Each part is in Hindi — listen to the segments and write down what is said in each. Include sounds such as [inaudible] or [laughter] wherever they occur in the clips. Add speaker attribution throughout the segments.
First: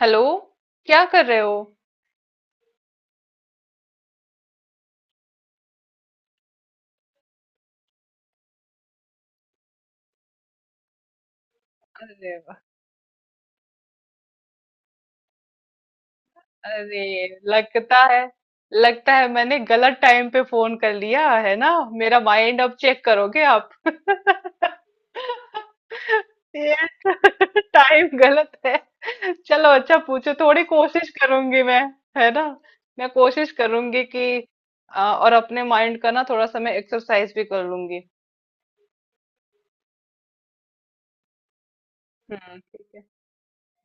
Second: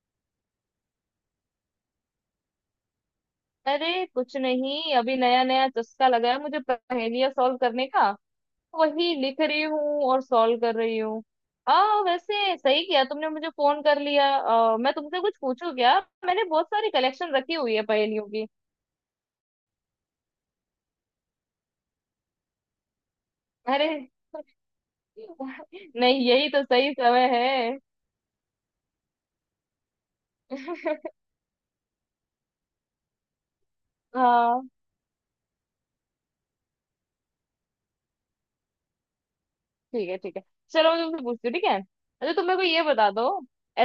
Speaker 1: हेलो। क्या कर रहे हो?
Speaker 2: अरे, कुछ नहीं। अभी नया नया चस्का लगा है मुझे पहेलियां सॉल्व करने का। वही लिख रही हूँ और सॉल्व कर रही हूँ। आ
Speaker 1: अरे
Speaker 2: वैसे
Speaker 1: वाह।
Speaker 2: सही किया तुमने मुझे फोन कर लिया। मैं तुमसे कुछ पूछूं क्या? मैंने बहुत सारी
Speaker 1: अरे,
Speaker 2: कलेक्शन रखी हुई है
Speaker 1: लगता
Speaker 2: पहेलियों
Speaker 1: है
Speaker 2: की।
Speaker 1: लगता है मैंने गलत टाइम पे फोन कर लिया है ना। मेरा माइंड अब चेक करोगे आप?
Speaker 2: अरे!
Speaker 1: [laughs]
Speaker 2: [laughs] नहीं, यही तो
Speaker 1: ये
Speaker 2: सही समय है।
Speaker 1: टाइम गलत है। चलो, अच्छा पूछो, थोड़ी कोशिश
Speaker 2: [laughs]
Speaker 1: करूंगी मैं। है ना। मैं कोशिश करूंगी कि
Speaker 2: हाँ,
Speaker 1: और अपने माइंड का ना थोड़ा सा मैं एक्सरसाइज भी कर लूंगी।
Speaker 2: ठीक है ठीक है। चलो, मैं तुमसे पूछती हूँ, ठीक है? अच्छा, तुम मेरे
Speaker 1: हम्म,
Speaker 2: को ये
Speaker 1: ठीक है।
Speaker 2: बता दो।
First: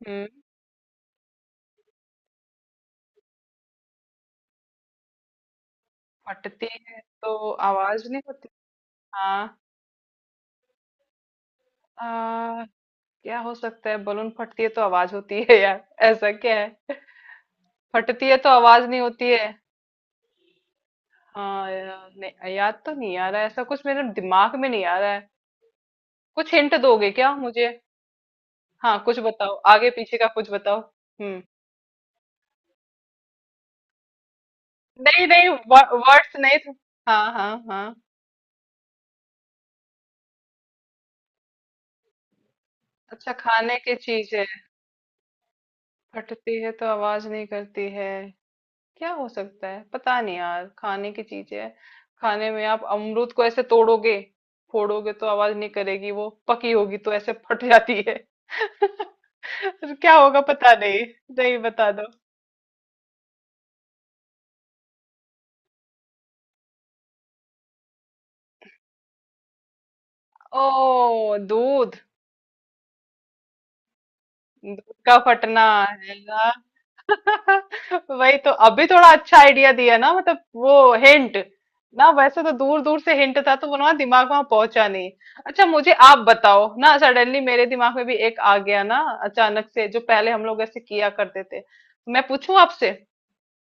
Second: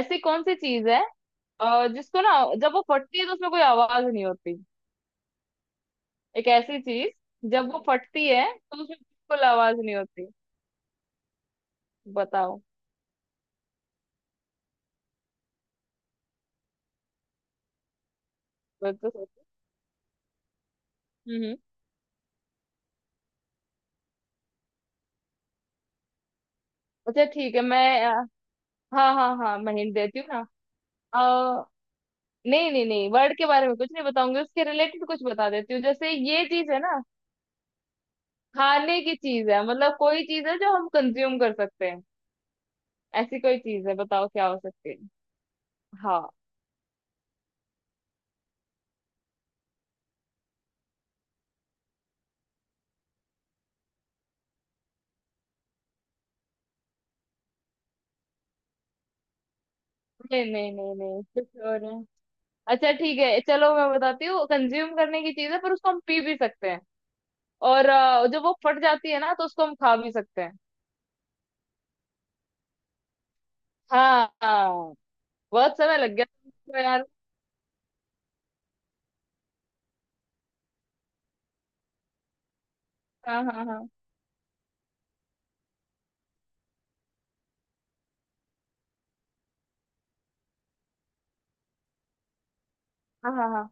Speaker 2: ऐसी कौन सी चीज है जिसको ना जब वो फटती है तो उसमें कोई आवाज नहीं होती। एक
Speaker 1: फटती
Speaker 2: ऐसी
Speaker 1: है
Speaker 2: चीज
Speaker 1: तो
Speaker 2: जब वो
Speaker 1: आवाज नहीं
Speaker 2: फटती है
Speaker 1: होती।
Speaker 2: तो उसमें बिल्कुल आवाज नहीं होती। बताओ।
Speaker 1: हाँ। क्या हो सकता है? बलून फटती है तो आवाज होती है यार। ऐसा क्या है? फटती है तो आवाज
Speaker 2: मैं
Speaker 1: नहीं
Speaker 2: तो
Speaker 1: होती
Speaker 2: सोचो।
Speaker 1: है?
Speaker 2: हम्म।
Speaker 1: हाँ यार, नहीं याद तो नहीं आ रहा है, ऐसा कुछ मेरे दिमाग में नहीं आ रहा है। कुछ हिंट दोगे
Speaker 2: अच्छा,
Speaker 1: क्या
Speaker 2: ठीक है।
Speaker 1: मुझे?
Speaker 2: मैं
Speaker 1: हाँ,
Speaker 2: हाँ
Speaker 1: कुछ
Speaker 2: हाँ
Speaker 1: बताओ,
Speaker 2: हाँ, मैं
Speaker 1: आगे
Speaker 2: हिंट
Speaker 1: पीछे
Speaker 2: देती
Speaker 1: का
Speaker 2: हूँ ना।
Speaker 1: कुछ बताओ। हम्म।
Speaker 2: अ, नहीं नहीं नहीं, वर्ड के बारे में कुछ नहीं बताऊंगी। उसके रिलेटेड कुछ
Speaker 1: नहीं नहीं,
Speaker 2: बता देती हूँ। जैसे
Speaker 1: वर्ड्स
Speaker 2: ये
Speaker 1: नहीं थे।
Speaker 2: चीज है ना,
Speaker 1: हाँ हाँ हाँ।
Speaker 2: खाने की चीज है। मतलब कोई चीज है जो हम कंज्यूम कर सकते हैं।
Speaker 1: अच्छा,
Speaker 2: ऐसी कोई
Speaker 1: खाने
Speaker 2: चीज
Speaker 1: की
Speaker 2: है, बताओ
Speaker 1: चीज है।
Speaker 2: क्या हो सकती है। हाँ।
Speaker 1: फटती है तो आवाज नहीं करती है। क्या हो सकता है, पता नहीं यार, खाने की चीज है। खाने में आप अमरूद को ऐसे तोड़ोगे, फोड़ोगे तो आवाज नहीं करेगी, वो पकी होगी तो ऐसे फट जाती है। [laughs] क्या होगा
Speaker 2: नहीं नहीं
Speaker 1: पता
Speaker 2: नहीं
Speaker 1: नहीं।
Speaker 2: नहीं,
Speaker 1: नहीं,
Speaker 2: कुछ और
Speaker 1: बता
Speaker 2: है।
Speaker 1: दो।
Speaker 2: अच्छा ठीक है, चलो मैं बताती हूँ। कंज्यूम करने की चीज है पर उसको हम पी भी सकते हैं। और जब वो फट जाती है ना तो उसको हम खा भी सकते हैं।
Speaker 1: ओ, दूध।
Speaker 2: हाँ हाँ।
Speaker 1: दूध का फटना
Speaker 2: बहुत समय लग गया
Speaker 1: है।
Speaker 2: तो यार।
Speaker 1: [laughs] वही तो, अभी थोड़ा अच्छा आइडिया दिया ना, मतलब वो हिंट ना, वैसे तो दूर दूर से हिंट
Speaker 2: हाँ
Speaker 1: था
Speaker 2: हाँ
Speaker 1: तो वो
Speaker 2: हाँ
Speaker 1: ना दिमाग वहां पहुंचा नहीं। अच्छा, मुझे आप बताओ ना, सडनली मेरे दिमाग में भी एक आ गया ना, अचानक से जो पहले हम लोग ऐसे किया करते थे, तो मैं पूछूं आपसे?
Speaker 2: हाँ हाँ हाँ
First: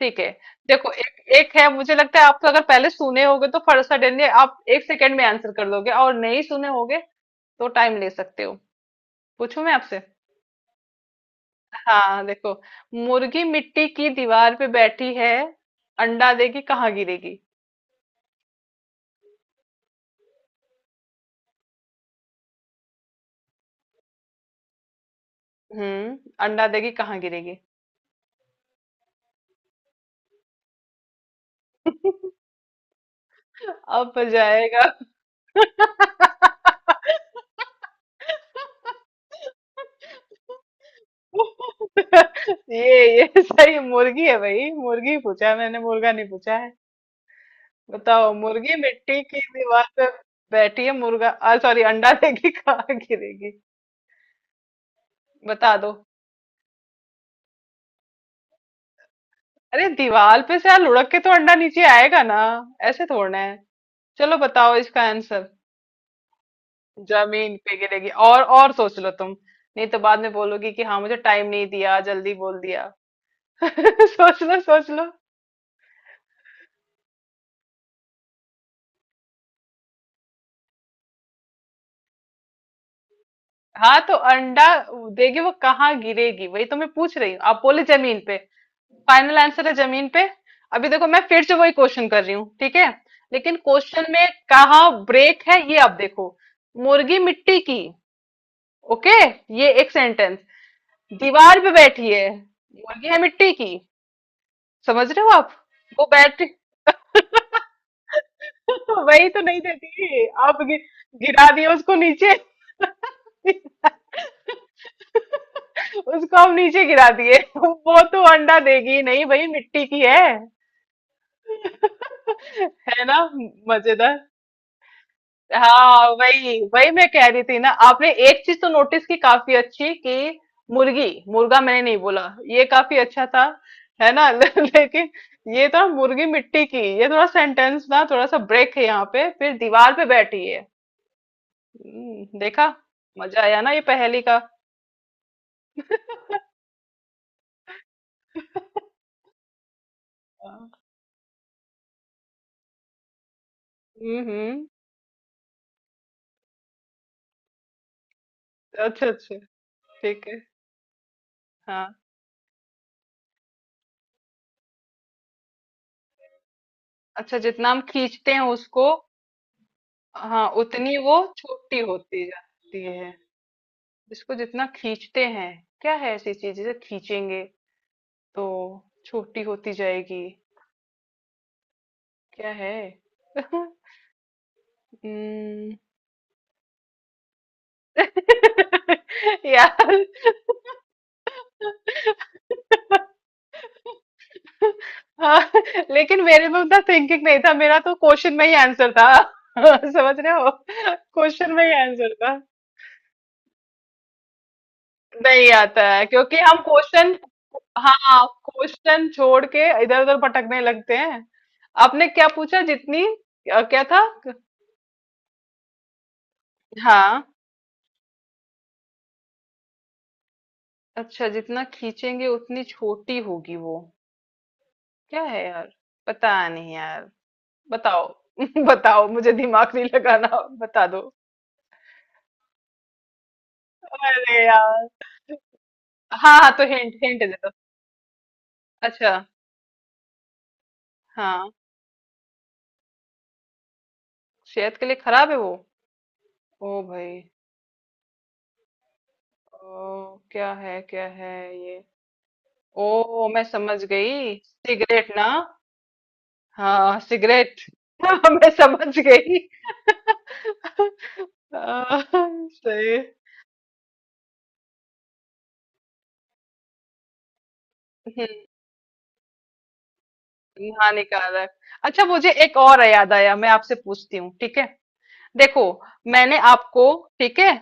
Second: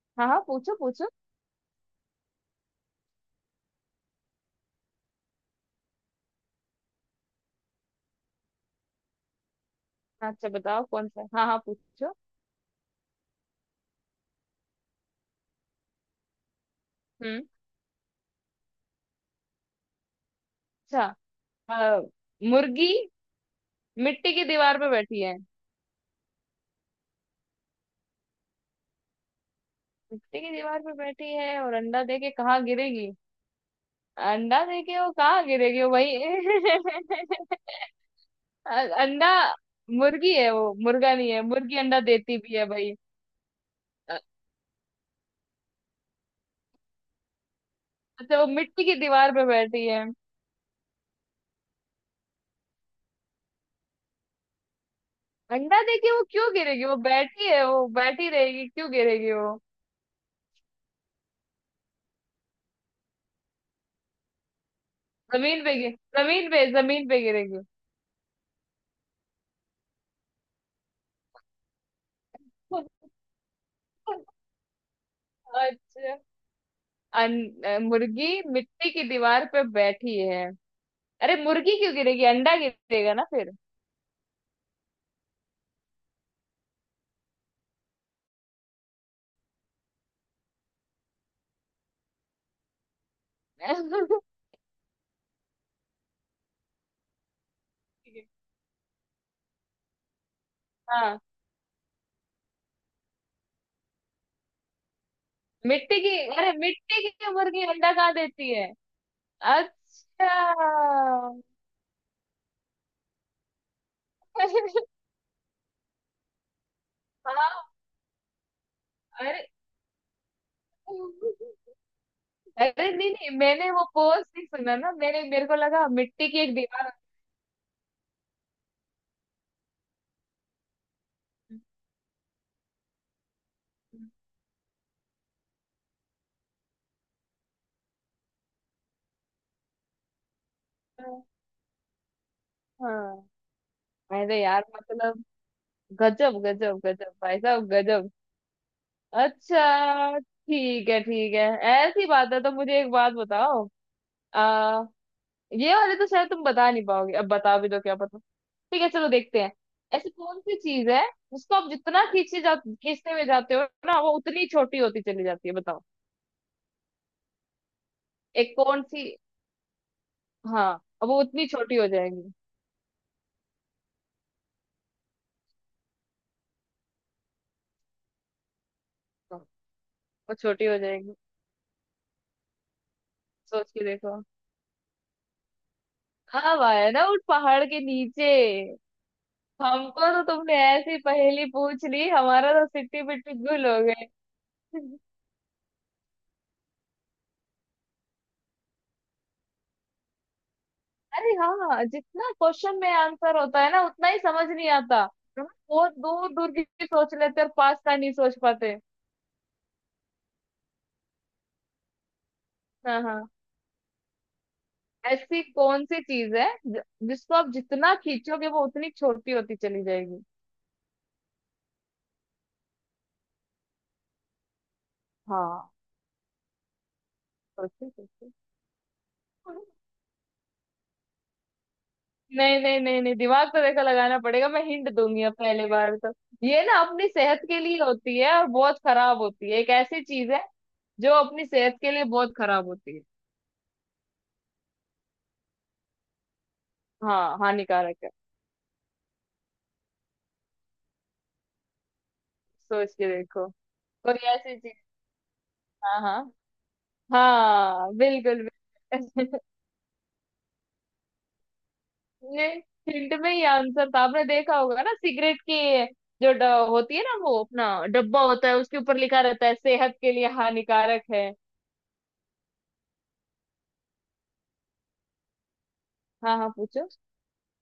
Speaker 1: ठीक है।
Speaker 2: हाँ हाँ, पूछो
Speaker 1: देखो,
Speaker 2: पूछो।
Speaker 1: एक एक है, मुझे लगता है आप तो अगर पहले सुने होगे तो फट सडनली आप 1 सेकेंड में आंसर कर दोगे, और नहीं सुने होगे तो टाइम ले सकते हो। पूछूं मैं आपसे?
Speaker 2: अच्छा बताओ कौन सा? हाँ हाँ, पूछो।
Speaker 1: हाँ, देखो। मुर्गी मिट्टी की दीवार पे बैठी है, अंडा देगी कहाँ गिरेगी?
Speaker 2: हम्म। अच्छा। अ, मुर्गी मिट्टी की दीवार पे बैठी है।
Speaker 1: हम्म। अंडा देगी कहाँ गिरेगी?
Speaker 2: मिट्टी की दीवार पे बैठी है और अंडा दे के
Speaker 1: [laughs]
Speaker 2: कहाँ गिरेगी?
Speaker 1: अब
Speaker 2: अंडा दे
Speaker 1: जाएगा।
Speaker 2: के वो कहाँ गिरेगी वो, भाई? [laughs] अंडा! मुर्गी है वो, मुर्गा नहीं है। मुर्गी अंडा देती भी है, भाई।
Speaker 1: ये सही
Speaker 2: अ-
Speaker 1: मुर्गी है भाई, मुर्गी पूछा है मैंने, मुर्गा नहीं पूछा है। बताओ,
Speaker 2: अच्छा, वो
Speaker 1: मुर्गी
Speaker 2: मिट्टी की
Speaker 1: मिट्टी
Speaker 2: दीवार
Speaker 1: की
Speaker 2: पे
Speaker 1: दीवार
Speaker 2: बैठी है।
Speaker 1: पे बैठी है मुर्गा, सॉरी, अंडा देगी कहाँ गिरेगी? बता
Speaker 2: अंडा
Speaker 1: दो।
Speaker 2: देके वो क्यों गिरेगी? वो बैठी है, वो बैठी रहेगी। क्यों गिरेगी वो?
Speaker 1: अरे दीवार पे से यार लुढ़क के तो अंडा नीचे आएगा ना, ऐसे थोड़ना है। चलो, बताओ इसका आंसर।
Speaker 2: जमीन पे गिर, जमीन पे, जमीन पे
Speaker 1: जमीन
Speaker 2: गिरेगी।
Speaker 1: पे गिरेगी, और सोच लो तुम, नहीं तो बाद में बोलोगी कि हाँ मुझे टाइम नहीं दिया, जल्दी बोल दिया। [laughs] सोच
Speaker 2: [laughs]
Speaker 1: लो सोच लो।
Speaker 2: अच्छा। अन, मुर्गी मिट्टी की दीवार पे बैठी है। अरे मुर्गी क्यों गिरेगी, अंडा गिरेगा ना फिर।
Speaker 1: हाँ तो अंडा देगी वो, कहाँ गिरेगी, वही तो मैं पूछ रही हूँ, आप बोले जमीन पे? फाइनल आंसर है जमीन पे? अभी देखो, मैं फिर से वही क्वेश्चन कर रही हूँ, ठीक है। लेकिन क्वेश्चन में
Speaker 2: [laughs]
Speaker 1: कहाँ ब्रेक है, ये आप देखो। मुर्गी मिट्टी की, ओके, ये एक सेंटेंस।
Speaker 2: हाँ,
Speaker 1: दीवार पे बैठी है। मुर्गी है मिट्टी की, समझ रहे हो आप?
Speaker 2: मिट्टी
Speaker 1: वो
Speaker 2: की।
Speaker 1: बैठ [laughs]
Speaker 2: अरे, मिट्टी की मुर्गी अंडा कहाँ देती है?
Speaker 1: वही तो नहीं
Speaker 2: अच्छा।
Speaker 1: देती, आप गिरा दिए उसको नीचे। [laughs]
Speaker 2: [laughs]
Speaker 1: उसको हम नीचे गिरा दिए। [laughs]
Speaker 2: हाँ।
Speaker 1: वो तो अंडा देगी नहीं
Speaker 2: अरे,
Speaker 1: भाई, मिट्टी की है।
Speaker 2: अरे
Speaker 1: [laughs] है
Speaker 2: नहीं
Speaker 1: ना,
Speaker 2: नहीं, मैंने वो पोज
Speaker 1: मजेदार।
Speaker 2: नहीं सुना ना। मैंने, मेरे को लगा
Speaker 1: हाँ
Speaker 2: मिट्टी की एक
Speaker 1: वही वही
Speaker 2: दीवार।
Speaker 1: मैं कह रही थी ना, आपने एक चीज तो नोटिस की काफी अच्छी, कि मुर्गी। मुर्गा मैंने नहीं बोला, ये काफी अच्छा था, है ना। [laughs] लेकिन ये तो मुर्गी मिट्टी की, ये थोड़ा सेंटेंस ना थोड़ा सा ब्रेक है यहाँ पे, फिर दीवार पे बैठी है।
Speaker 2: हाँ।
Speaker 1: देखा, मजा आया ना ये पहेली
Speaker 2: अरे
Speaker 1: का।
Speaker 2: यार, मतलब गजब गजब गजब, भाई साहब गजब। अच्छा
Speaker 1: हाँ।
Speaker 2: ठीक है, ठीक है। ऐसी बात है तो मुझे एक बात बताओ।
Speaker 1: हम्म।
Speaker 2: आ, ये वाले तो शायद तुम बता नहीं पाओगे, अब बता भी दो क्या पता। ठीक है,
Speaker 1: अच्छा
Speaker 2: चलो
Speaker 1: अच्छा,
Speaker 2: देखते हैं। ऐसी
Speaker 1: ठीक है।
Speaker 2: कौन सी चीज है जिसको आप
Speaker 1: हाँ।
Speaker 2: जितना खींचे जा, खींचते हुए जाते हो ना, वो उतनी छोटी होती चली जाती है। बताओ।
Speaker 1: अच्छा, जितना हम खींचते हैं
Speaker 2: एक कौन
Speaker 1: उसको।
Speaker 2: सी?
Speaker 1: हाँ,
Speaker 2: हाँ,
Speaker 1: उतनी
Speaker 2: अब
Speaker 1: वो
Speaker 2: वो उतनी छोटी
Speaker 1: छोटी
Speaker 2: हो
Speaker 1: होती
Speaker 2: जाएगी।
Speaker 1: जाती है। इसको जितना खींचते हैं, क्या है ऐसी चीज जिसे खींचेंगे तो
Speaker 2: हाँ,
Speaker 1: छोटी
Speaker 2: वो
Speaker 1: होती जाएगी?
Speaker 2: छोटी हो जाएगी।
Speaker 1: क्या है? [laughs]
Speaker 2: सोच के देखो।
Speaker 1: हम्म।
Speaker 2: हाँ वाह, है ना उस पहाड़ के नीचे।
Speaker 1: [laughs] यार,
Speaker 2: हमको तो तुमने ऐसी पहेली पूछ ली, हमारा तो सिट्टी पिट्टी गुल हो गए।
Speaker 1: हाँ, लेकिन मेरे में उतना थिंकिंग नहीं था, मेरा तो क्वेश्चन में ही आंसर था। [laughs] समझ रहे हो,
Speaker 2: अरे
Speaker 1: क्वेश्चन में ही
Speaker 2: हाँ,
Speaker 1: आंसर
Speaker 2: जितना
Speaker 1: था।
Speaker 2: क्वेश्चन में आंसर होता है ना, उतना ही समझ नहीं आता। हम
Speaker 1: नहीं आता
Speaker 2: बहुत
Speaker 1: है
Speaker 2: दूर
Speaker 1: क्योंकि
Speaker 2: दूर
Speaker 1: हम
Speaker 2: की चीज़ सोच
Speaker 1: क्वेश्चन,
Speaker 2: लेते और पास का नहीं
Speaker 1: हाँ,
Speaker 2: सोच पाते।
Speaker 1: क्वेश्चन छोड़ के इधर उधर भटकने लगते हैं। आपने क्या पूछा,
Speaker 2: हाँ
Speaker 1: जितनी,
Speaker 2: हाँ।
Speaker 1: क्या था?
Speaker 2: ऐसी कौन सी चीज है
Speaker 1: हाँ।
Speaker 2: जिसको आप जितना खींचोगे वो उतनी छोटी होती चली जाएगी।
Speaker 1: अच्छा, जितना खींचेंगे उतनी छोटी होगी वो, क्या है यार?
Speaker 2: हाँ।
Speaker 1: पता नहीं यार,
Speaker 2: सोचो
Speaker 1: बताओ।
Speaker 2: सोचो।
Speaker 1: [laughs] बताओ, मुझे दिमाग नहीं लगाना, बता दो।
Speaker 2: नहीं नहीं नहीं नहीं, दिमाग तो देखो लगाना
Speaker 1: अरे
Speaker 2: पड़ेगा। मैं
Speaker 1: यार,
Speaker 2: हिंट दूंगी अब, पहले बार तो।
Speaker 1: हाँ हाँ
Speaker 2: ये
Speaker 1: तो
Speaker 2: ना
Speaker 1: हिंट
Speaker 2: अपनी
Speaker 1: हिंट दे
Speaker 2: सेहत
Speaker 1: दो।
Speaker 2: के लिए होती है और बहुत
Speaker 1: अच्छा।
Speaker 2: खराब होती है। एक ऐसी चीज है जो अपनी
Speaker 1: हाँ,
Speaker 2: सेहत के लिए बहुत खराब होती है।
Speaker 1: सेहत के लिए खराब है वो? ओ भाई,
Speaker 2: हाँ, हानिकारक है।
Speaker 1: ओ क्या है ये?
Speaker 2: सोच के
Speaker 1: ओ, मैं
Speaker 2: देखो।
Speaker 1: समझ
Speaker 2: कोई
Speaker 1: गई,
Speaker 2: ऐसी चीज।
Speaker 1: सिगरेट ना?
Speaker 2: हाँ हाँ
Speaker 1: हाँ सिगरेट।
Speaker 2: हाँ,
Speaker 1: [laughs]
Speaker 2: बिल्कुल
Speaker 1: मैं समझ गई।
Speaker 2: बिल्कुल।
Speaker 1: [laughs]
Speaker 2: [laughs] ये
Speaker 1: सही।
Speaker 2: हिंट में ही आंसर था। आपने देखा होगा ना सिगरेट की जो होती है ना, वो अपना डब्बा
Speaker 1: हम्म।
Speaker 2: होता है, उसके ऊपर लिखा रहता है सेहत के लिए हानिकारक है।
Speaker 1: हानिकारक। अच्छा, मुझे एक और याद आया, मैं आपसे पूछती हूँ, ठीक है। देखो,
Speaker 2: हाँ
Speaker 1: मैंने
Speaker 2: हाँ,
Speaker 1: आपको,
Speaker 2: पूछो।
Speaker 1: ठीक है,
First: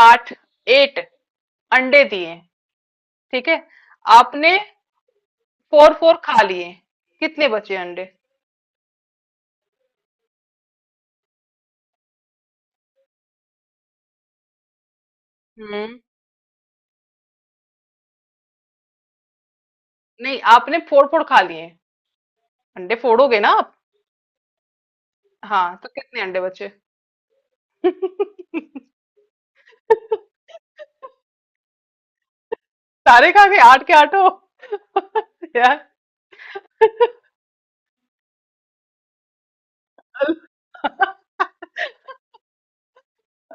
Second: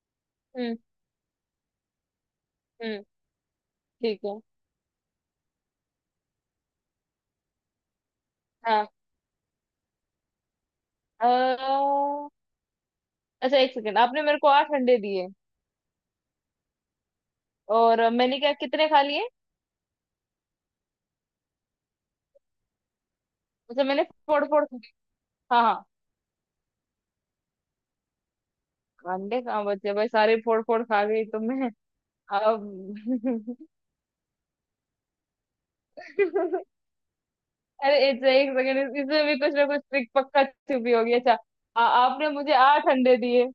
Speaker 1: आठ,
Speaker 2: हम्म
Speaker 1: एट अंडे दिए,
Speaker 2: हम्म,
Speaker 1: ठीक है।
Speaker 2: ठीक है।
Speaker 1: आपने फोर फोर खा लिए, कितने बचे अंडे?
Speaker 2: हाँ। अ, अच्छा एक सेकेंड, आपने मेरे को आठ अंडे दिए
Speaker 1: हम्म।
Speaker 2: और मैंने क्या कितने खा लिए?
Speaker 1: नहीं, आपने फोर फोर खा लिए, अंडे फोड़ोगे ना आप।
Speaker 2: अच्छा, मैंने फोड़ फोड़। हाँ
Speaker 1: हाँ,
Speaker 2: हाँ।
Speaker 1: तो कितने अंडे बचे? [laughs]
Speaker 2: अंडे कहाँ बचे भाई, सारे फोड़ फोड़ खा गई तो मैं,
Speaker 1: सारे खा
Speaker 2: अब।
Speaker 1: गए
Speaker 2: [laughs]
Speaker 1: आठ के आठों। [laughs] यार।
Speaker 2: अरे अच्छा, एक सेकंड, इसमें भी कुछ ना कुछ ट्रिक पक्का छुपी होगी। अच्छा। आपने मुझे आठ अंडे दिए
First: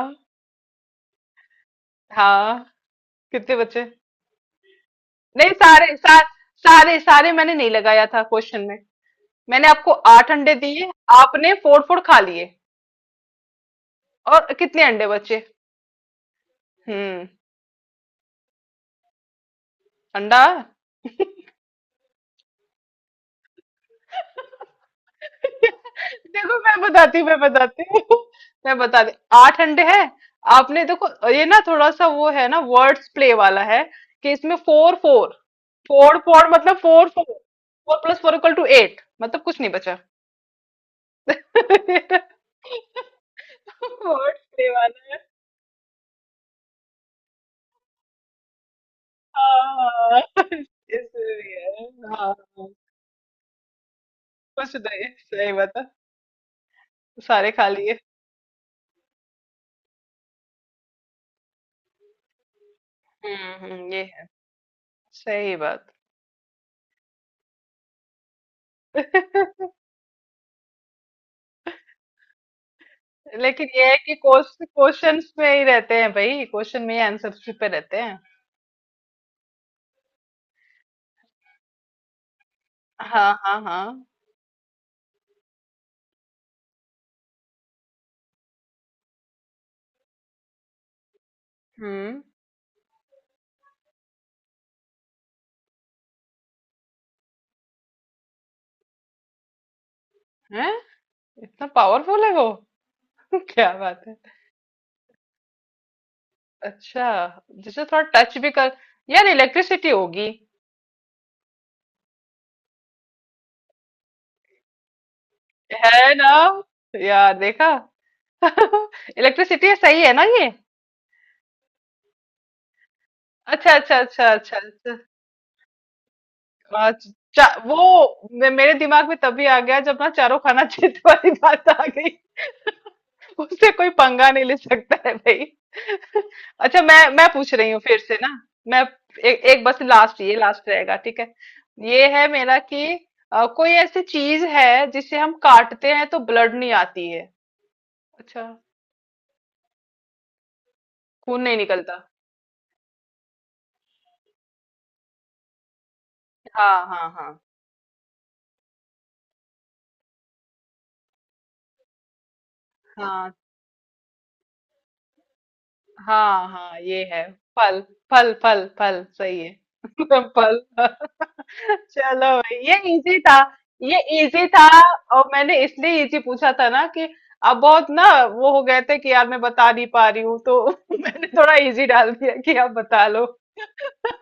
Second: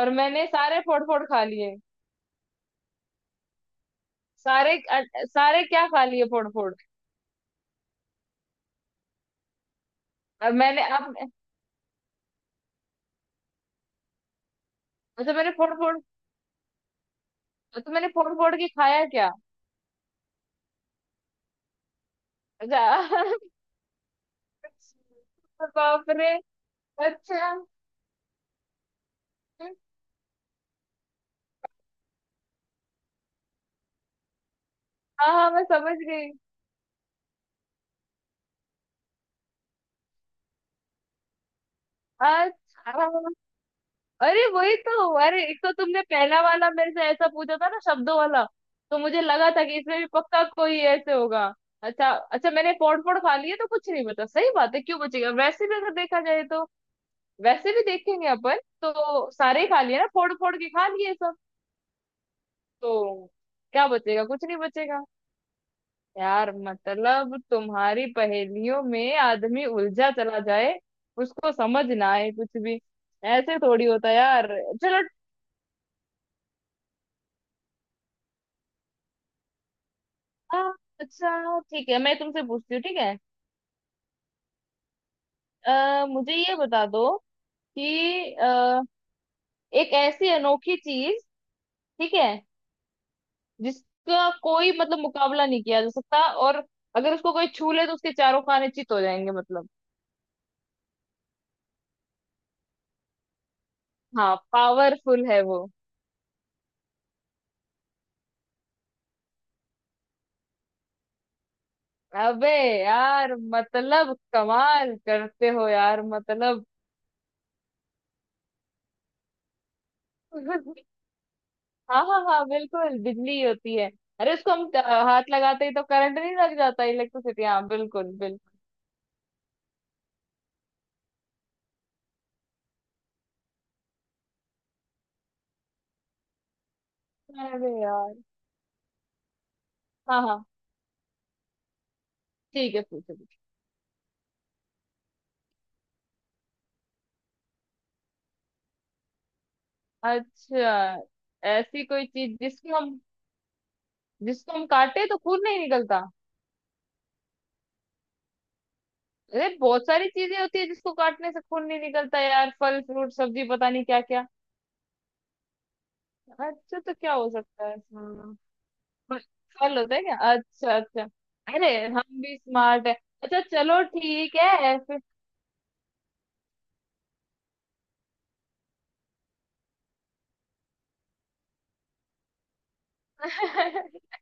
Speaker 2: और मैंने सारे फोड़ फोड़ खा लिए।
Speaker 1: हाँ। कितने बचे?
Speaker 2: सारे
Speaker 1: नहीं,
Speaker 2: सारे क्या खा लिए फोड़ फोड़?
Speaker 1: सारे सारे मैंने नहीं लगाया था क्वेश्चन में। मैंने आपको आठ
Speaker 2: और
Speaker 1: अंडे
Speaker 2: मैंने
Speaker 1: दिए,
Speaker 2: आप
Speaker 1: आपने फोड़ फोड़ खा लिए, और कितने अंडे
Speaker 2: अच्छा,
Speaker 1: बचे?
Speaker 2: मैंने फोड़ फोड़,
Speaker 1: हम्म।
Speaker 2: तो मैंने फोड़ फोड़ के खाया क्या?
Speaker 1: अंडा?
Speaker 2: अच्छा।
Speaker 1: [laughs]
Speaker 2: [laughs] बाप रे।
Speaker 1: देखो, मैं बताती हूँ मैं
Speaker 2: अच्छा।
Speaker 1: बताती हूँ [laughs] मैं बताती, आठ अंडे हैं। आपने देखो, ये ना थोड़ा सा वो है ना, वर्ड्स प्ले वाला है, कि इसमें फोर फोर,
Speaker 2: हाँ हाँ, मैं समझ
Speaker 1: फोर
Speaker 2: गई।
Speaker 1: फोर मतलब four four, four plus four equal to eight, मतलब कुछ नहीं बचा। [laughs] वर्ड्स
Speaker 2: अच्छा। अरे
Speaker 1: प्ले
Speaker 2: वही
Speaker 1: वाला
Speaker 2: तो।
Speaker 1: है।
Speaker 2: अरे एक तो तुमने पहला वाला मेरे से ऐसा पूछा था ना, शब्दों वाला, तो मुझे लगा था कि इसमें भी
Speaker 1: हाँ,
Speaker 2: पक्का कोई ऐसे होगा।
Speaker 1: इसलिए
Speaker 2: अच्छा
Speaker 1: हाँ।
Speaker 2: अच्छा, मैंने पॉट पॉट खा लिया तो कुछ नहीं, बता सही बात
Speaker 1: कुछ
Speaker 2: है, क्यों
Speaker 1: नहीं,
Speaker 2: बचेगा
Speaker 1: सही
Speaker 2: वैसे भी
Speaker 1: बात है,
Speaker 2: अगर देखा जाए तो।
Speaker 1: सारे खा
Speaker 2: वैसे भी
Speaker 1: लिए।
Speaker 2: देखेंगे अपन, तो सारे ही खा लिए ना, फोड़ फोड़ के खा लिए सब, तो क्या
Speaker 1: ये
Speaker 2: बचेगा?
Speaker 1: है
Speaker 2: कुछ नहीं बचेगा।
Speaker 1: सही बात।
Speaker 2: यार, मतलब तुम्हारी पहेलियों में
Speaker 1: [laughs]
Speaker 2: आदमी उलझा चला जाए, उसको समझ ना आए कुछ भी। ऐसे
Speaker 1: लेकिन ये
Speaker 2: थोड़ी
Speaker 1: है
Speaker 2: होता
Speaker 1: कि
Speaker 2: है यार। चलो।
Speaker 1: क्वेश्चंस में ही रहते हैं भाई, क्वेश्चन में ही आंसर्स पे रहते हैं।
Speaker 2: आ, अच्छा ठीक है, मैं तुमसे पूछती हूँ, ठीक है?
Speaker 1: हाँ हाँ हाँ।
Speaker 2: मुझे ये बता दो कि एक ऐसी अनोखी चीज, ठीक
Speaker 1: हम्म।
Speaker 2: है, जिसका कोई मतलब मुकाबला नहीं किया जा सकता, और अगर उसको कोई छू ले तो उसके चारों खाने चित हो जाएंगे, मतलब।
Speaker 1: है, इतना पावरफुल है वो? [laughs] क्या बात है।
Speaker 2: हाँ, पावरफुल है वो।
Speaker 1: अच्छा, जिसे थोड़ा टच भी कर, यार इलेक्ट्रिसिटी होगी।
Speaker 2: अबे यार, मतलब कमाल करते हो यार,
Speaker 1: है ना,
Speaker 2: मतलब।
Speaker 1: यार देखा। [laughs] इलेक्ट्रिसिटी है, सही है ना ये?
Speaker 2: [laughs] हाँ हाँ हाँ, बिल्कुल बिजली
Speaker 1: अच्छा
Speaker 2: होती है।
Speaker 1: अच्छा अच्छा
Speaker 2: अरे, उसको
Speaker 1: अच्छा
Speaker 2: हम
Speaker 1: अच्छा।
Speaker 2: हाथ लगाते ही तो करंट नहीं लग जाता?
Speaker 1: आज
Speaker 2: इलेक्ट्रिसिटी, हाँ बिल्कुल
Speaker 1: वो
Speaker 2: बिल्कुल।
Speaker 1: मेरे दिमाग में तभी आ गया जब ना चारों खाना क्षेत्र वाली बात आ गई, उससे कोई पंगा नहीं ले सकता है भाई। [laughs] अच्छा, मैं पूछ रही
Speaker 2: अरे
Speaker 1: हूँ फिर से
Speaker 2: यार।
Speaker 1: ना, मैं एक बस लास्ट,
Speaker 2: हाँ
Speaker 1: ये
Speaker 2: हाँ,
Speaker 1: लास्ट रहेगा, ठीक है। ये है मेरा
Speaker 2: ठीक है,
Speaker 1: कि
Speaker 2: पूछो पूछो।
Speaker 1: कोई ऐसी चीज है जिसे हम काटते हैं तो ब्लड नहीं आती है? अच्छा।
Speaker 2: अच्छा,
Speaker 1: खून नहीं
Speaker 2: ऐसी
Speaker 1: निकलता।
Speaker 2: कोई चीज जिसको हम काटे तो खून नहीं निकलता?
Speaker 1: हाँ हाँ हाँ।
Speaker 2: अरे बहुत सारी चीजें होती है जिसको काटने से खून नहीं निकलता, यार फल फ्रूट
Speaker 1: हाँ
Speaker 2: सब्जी, पता नहीं क्या क्या।
Speaker 1: हाँ हाँ,
Speaker 2: अच्छा, तो
Speaker 1: ये
Speaker 2: क्या
Speaker 1: है।
Speaker 2: हो सकता है?
Speaker 1: फल। फल
Speaker 2: हाँ,
Speaker 1: फल फल
Speaker 2: फल।
Speaker 1: सही है।
Speaker 2: फल होता है क्या?
Speaker 1: [laughs] फल।
Speaker 2: अच्छा
Speaker 1: [laughs]
Speaker 2: अच्छा। अरे हम भी
Speaker 1: चलो भाई, ये
Speaker 2: स्मार्ट है।
Speaker 1: इजी था,
Speaker 2: अच्छा चलो,
Speaker 1: ये
Speaker 2: ठीक
Speaker 1: इजी था,
Speaker 2: है फिर।
Speaker 1: और मैंने इसलिए इजी पूछा था ना, कि अब बहुत ना वो हो गए थे कि यार मैं बता नहीं पा रही हूँ तो। [laughs] मैंने थोड़ा इजी डाल दिया कि आप बता लो।
Speaker 2: [laughs]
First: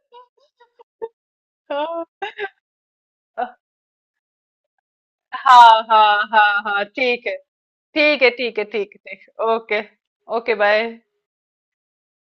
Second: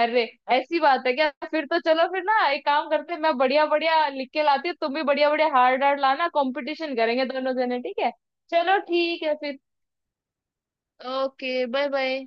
Speaker 2: अरे ऐसी बात है क्या? फिर तो चलो फिर
Speaker 1: हाँ
Speaker 2: ना, एक काम करते हैं, मैं बढ़िया बढ़िया लिख के लाती हूँ, तुम भी बढ़िया बढ़िया
Speaker 1: हाँ
Speaker 2: हार्ड हार्ड
Speaker 1: हाँ
Speaker 2: लाना,
Speaker 1: हाँ हाँ,
Speaker 2: कंपटीशन करेंगे
Speaker 1: ठीक है।
Speaker 2: दोनों जने, ठीक है?
Speaker 1: ठीक है ठीक है
Speaker 2: चलो
Speaker 1: ठीक है।
Speaker 2: ठीक है फिर।
Speaker 1: Okay. Okay bye.
Speaker 2: Okay, bye bye.